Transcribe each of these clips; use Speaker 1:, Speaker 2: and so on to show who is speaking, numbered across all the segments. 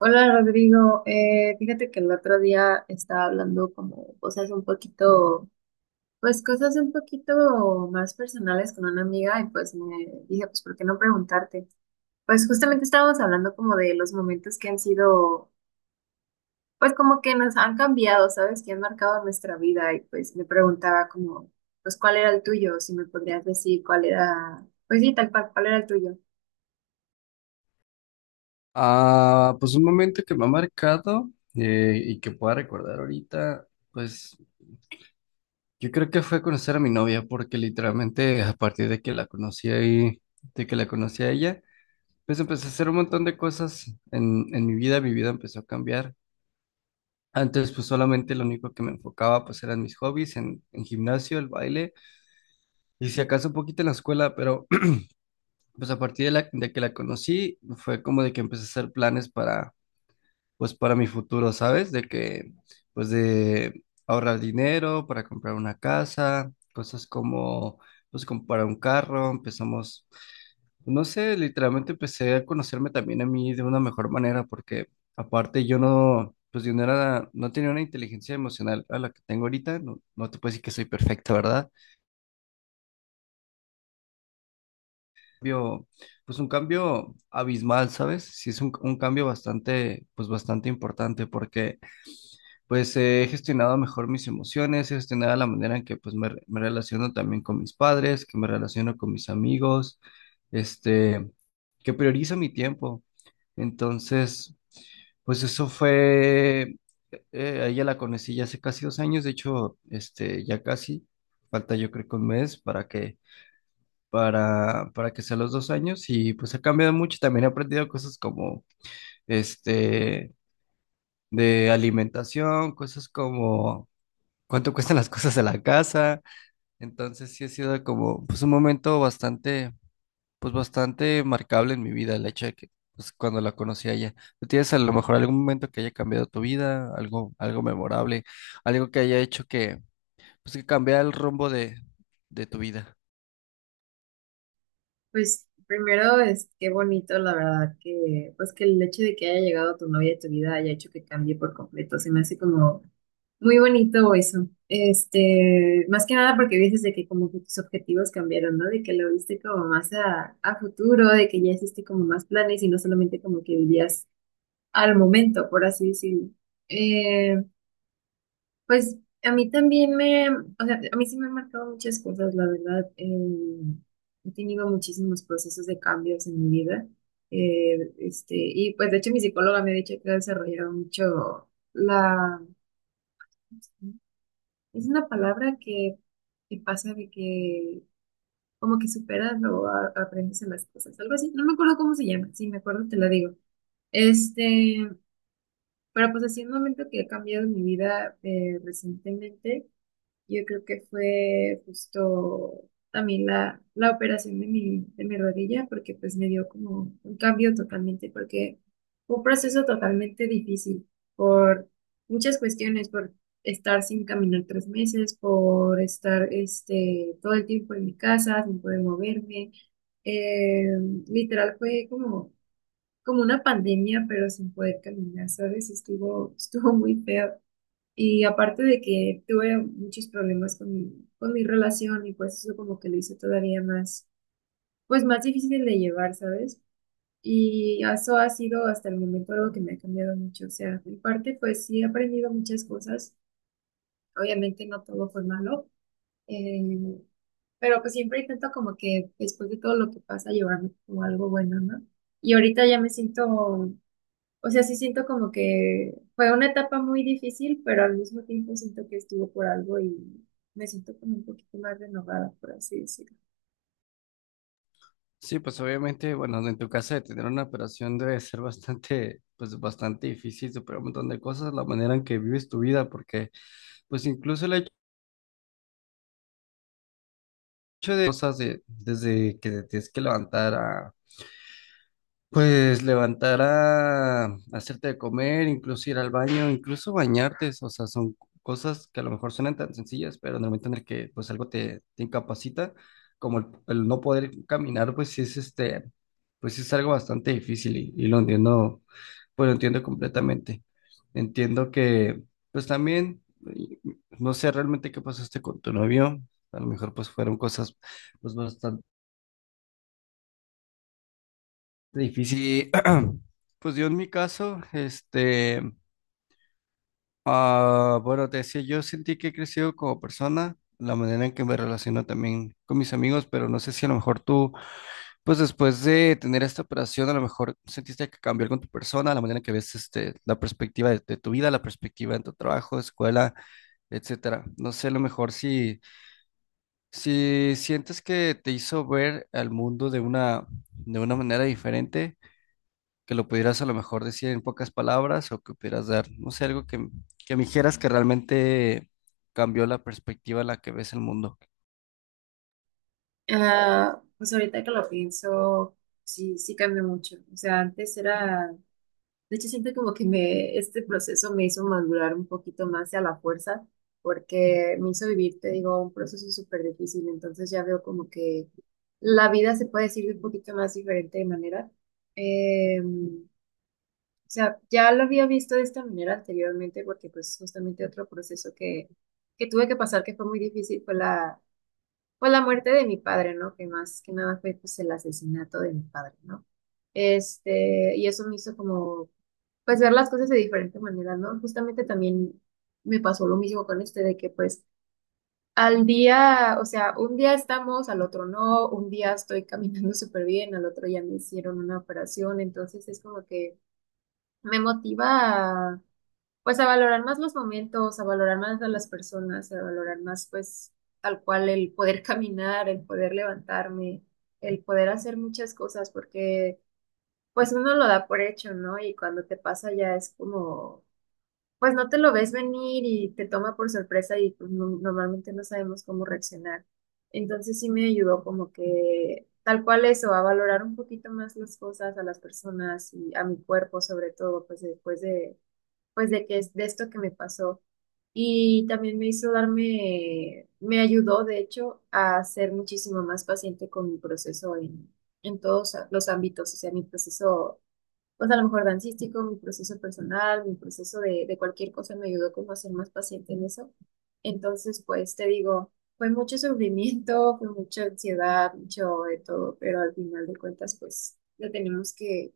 Speaker 1: Hola Rodrigo, fíjate que el otro día estaba hablando como cosas un poquito, pues cosas un poquito más personales con una amiga y pues me dije, pues ¿por qué no preguntarte? Pues justamente estábamos hablando como de los momentos que han sido, pues como que nos han cambiado, ¿sabes? Que han marcado nuestra vida y pues me preguntaba como, pues ¿cuál era el tuyo? Si me podrías decir cuál era, pues sí, tal cual, ¿cuál era el tuyo?
Speaker 2: Ah, pues un momento que me ha marcado y que pueda recordar ahorita, pues yo creo que fue conocer a mi novia, porque literalmente a partir de que la conocí ahí, de que la conocí a ella, pues empecé a hacer un montón de cosas en mi vida empezó a cambiar. Antes pues solamente lo único que me enfocaba pues eran mis hobbies, en gimnasio, el baile y si acaso un poquito en la escuela, pero pues a partir de que la conocí fue como de que empecé a hacer planes para pues para mi futuro, ¿sabes? Pues de ahorrar dinero para comprar una casa, cosas como, pues comprar un carro, empezamos, no sé, literalmente empecé a conocerme también a mí de una mejor manera, porque aparte yo no, pues yo no era, no tenía una inteligencia emocional a la que tengo ahorita, no te puedo decir que soy perfecta, ¿verdad? Cambio, pues un cambio abismal, ¿sabes? Sí es un cambio bastante, pues bastante importante, porque pues he gestionado mejor mis emociones, he gestionado la manera en que pues me relaciono también con mis padres, que me relaciono con mis amigos, este, que priorizo mi tiempo. Entonces, pues eso fue, a ella la conocí ya hace casi 2 años, de hecho, ya casi, falta yo creo que 1 mes para que, para que sea los 2 años y pues ha cambiado mucho, también he aprendido cosas como, este, de alimentación, cosas como cuánto cuestan las cosas de la casa. Entonces sí ha sido como pues un momento bastante, pues bastante marcable en mi vida, el hecho de que pues cuando la conocí a ella. ¿Tú tienes a lo mejor algún momento que haya cambiado tu vida, algo, algo memorable, algo que haya hecho que, pues que cambiara el rumbo de tu vida?
Speaker 1: Pues primero es qué bonito, la verdad, que pues que el hecho de que haya llegado tu novia a tu vida haya hecho que cambie por completo, se me hace como muy bonito eso. Este, más que nada porque dices de que como que tus objetivos cambiaron, ¿no? De que lo viste como más a futuro, de que ya hiciste como más planes y no solamente como que vivías al momento, por así decirlo. Eh, pues a mí también me, o sea, a mí sí me han marcado muchas cosas, la verdad. He tenido muchísimos procesos de cambios en mi vida. Y pues de hecho mi psicóloga me ha dicho que ha desarrollado mucho la, es una palabra que pasa de que como que superas o aprendes en las cosas, algo así. No me acuerdo cómo se llama, si me acuerdo te la digo. Este, pero pues así un momento que ha cambiado mi vida recientemente. Yo creo que fue justo también la operación de mi rodilla, porque pues me dio como un cambio totalmente, porque fue un proceso totalmente difícil por muchas cuestiones, por estar sin caminar 3 meses, por estar este, todo el tiempo en mi casa, sin poder moverme. Eh, literal fue como, como una pandemia, pero sin poder caminar, ¿sabes? Estuvo, estuvo muy feo. Y aparte de que tuve muchos problemas con mi relación y pues eso como que lo hizo todavía más, pues más difícil de llevar, ¿sabes? Y eso ha sido hasta el momento algo que me ha cambiado mucho. O sea, en parte pues sí he aprendido muchas cosas. Obviamente no todo fue malo, eh, pero pues siempre intento como que después de todo lo que pasa llevarme como algo bueno, ¿no? Y ahorita ya me siento, o sea, sí siento como que fue una etapa muy difícil, pero al mismo tiempo siento que estuvo por algo y me siento como un poquito más renovada, por así decirlo.
Speaker 2: Sí, pues obviamente, bueno, en tu casa de tener una operación debe ser bastante, pues bastante difícil superar un montón de cosas, la manera en que vives tu vida, porque pues incluso el hecho de cosas desde que te tienes que levantar a, pues levantar a hacerte de comer, incluso ir al baño, incluso bañarte, o sea, son cosas que a lo mejor suenan tan sencillas, pero en el momento en el que pues algo te incapacita, como el no poder caminar, pues sí es pues sí es algo bastante difícil y lo entiendo, pues lo entiendo completamente. Entiendo que pues también, y- no sé realmente qué pasaste con tu novio, a lo mejor pues fueron cosas pues bastante difícil. Pues yo en mi caso, ah, bueno, te decía, yo sentí que he crecido como persona, la manera en que me relaciono también con mis amigos, pero no sé si a lo mejor tú, pues después de tener esta operación, a lo mejor sentiste que cambió algo en tu persona, la manera en que ves, la perspectiva de tu vida, la perspectiva en tu trabajo, escuela, etcétera. No sé, a lo mejor si sientes que te hizo ver al mundo de una manera diferente que lo pudieras a lo mejor decir en pocas palabras o que pudieras dar, no sé, algo que me dijeras que realmente cambió la perspectiva en la que ves el mundo.
Speaker 1: Ah, pues ahorita que lo pienso, sí, sí cambió mucho. O sea, antes era, de hecho siento como que me, este proceso me hizo madurar un poquito más y a la fuerza, porque me hizo vivir, te digo, un proceso súper difícil. Entonces ya veo como que la vida se puede decir de un poquito más diferente de manera. Em, O sea, ya lo había visto de esta manera anteriormente porque pues justamente otro proceso que tuve que pasar que fue muy difícil fue la muerte de mi padre, ¿no? Que más que nada fue pues el asesinato de mi padre, ¿no? Este, y eso me hizo como pues ver las cosas de diferente manera, ¿no? Justamente también me pasó lo mismo con este de que pues al día, o sea, un día estamos, al otro no, un día estoy caminando súper bien, al otro ya me hicieron una operación, entonces es como que me motiva pues a valorar más los momentos, a valorar más a las personas, a valorar más pues tal cual el poder caminar, el poder levantarme, el poder hacer muchas cosas, porque pues uno lo da por hecho, ¿no? Y cuando te pasa ya es como, pues no te lo ves venir y te toma por sorpresa y pues normalmente no sabemos cómo reaccionar. Entonces sí me ayudó como que tal cual eso, a valorar un poquito más las cosas, a las personas y a mi cuerpo sobre todo, pues después de pues de que es de esto que me pasó. Y también me hizo darme, me ayudó, de hecho, a ser muchísimo más paciente con mi proceso en todos los ámbitos, o sea, mi proceso, pues a lo mejor dancístico, mi proceso personal, mi proceso de cualquier cosa me ayudó como a ser más paciente en eso. Entonces, pues te digo, fue mucho sufrimiento, fue mucha ansiedad, mucho de todo, pero al final de cuentas, pues le tenemos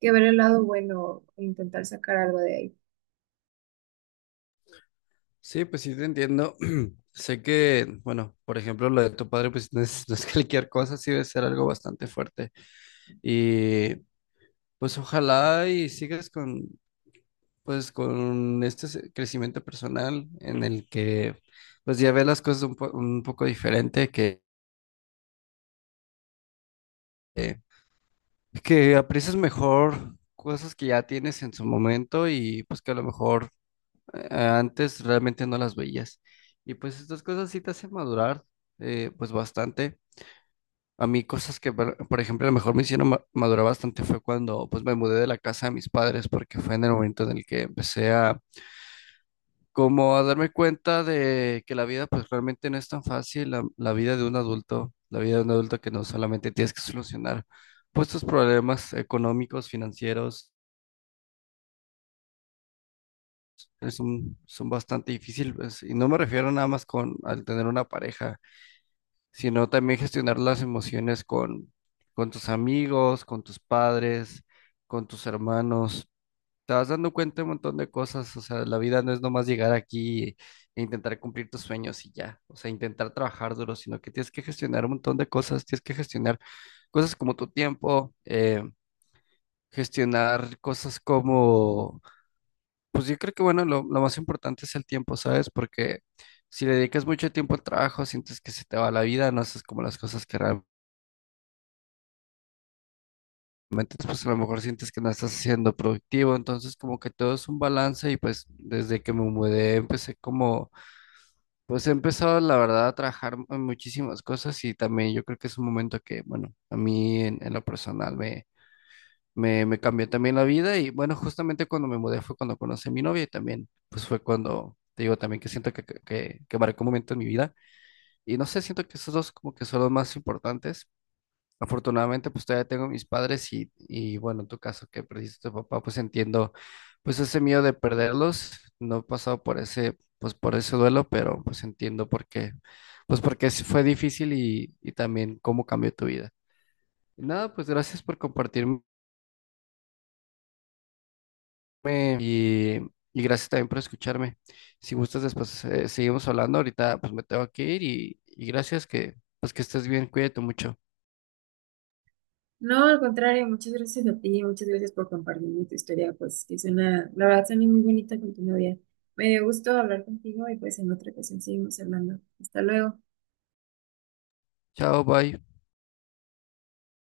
Speaker 1: que ver el lado bueno e intentar sacar algo de ahí.
Speaker 2: Sí, pues sí te entiendo. Sé que, bueno, por ejemplo, lo de tu padre, pues no es cualquier cosa, sí debe ser algo bastante fuerte. Y pues ojalá y sigas con, pues, con este crecimiento personal en el que, pues ya ves las cosas un poco diferente, que, eh, es que aprecias mejor cosas que ya tienes en su momento y pues que a lo mejor antes realmente no las veías. Y pues estas cosas sí te hacen madurar pues bastante. A mí cosas que, por ejemplo, a lo mejor me hicieron madurar bastante fue cuando pues me mudé de la casa de mis padres porque fue en el momento en el que empecé a como a darme cuenta de que la vida pues realmente no es tan fácil, la vida de un adulto, la vida de un adulto que no solamente tienes que solucionar pues tus problemas económicos, financieros son bastante difíciles. Y no me refiero nada más con al tener una pareja, sino también gestionar las emociones con tus amigos, con tus padres, con tus hermanos. Te vas dando cuenta de un montón de cosas. O sea, la vida no es nomás llegar aquí e intentar cumplir tus sueños y ya. O sea, intentar trabajar duro, sino que tienes que gestionar un montón de cosas. Tienes que gestionar cosas como tu tiempo, gestionar cosas como pues yo creo que, bueno, lo más importante es el tiempo, ¿sabes? Porque si le dedicas mucho tiempo al trabajo, sientes que se te va la vida, no haces como las cosas que realmente, pues a lo mejor sientes que no estás siendo productivo, entonces como que todo es un balance y pues desde que me mudé empecé como, pues he empezado la verdad a trabajar en muchísimas cosas y también yo creo que es un momento que, bueno, a mí en lo personal me cambió también la vida y bueno, justamente cuando me mudé fue cuando conocí a mi novia y también pues fue cuando, te digo, también que siento que marcó un momento en mi vida y no sé, siento que esos dos como que son los más importantes. Afortunadamente pues todavía tengo a mis padres y bueno, en tu caso que perdiste a tu papá pues entiendo pues ese miedo de perderlos, no he pasado por ese, pues por ese duelo, pero pues entiendo por qué, pues porque sí fue difícil y también cómo cambió tu vida. Y nada, pues gracias por me- Y, y gracias también por escucharme. Si gustas, después seguimos hablando. Ahorita pues me tengo que ir y gracias que pues que estés bien. Cuídate mucho.
Speaker 1: No, al contrario, muchas gracias a ti, muchas gracias por compartirme tu historia, pues que suena, la verdad suena muy bonita con tu novia. Me dio gusto hablar contigo y pues en otra ocasión seguimos hablando. Hasta luego.
Speaker 2: Chao, bye.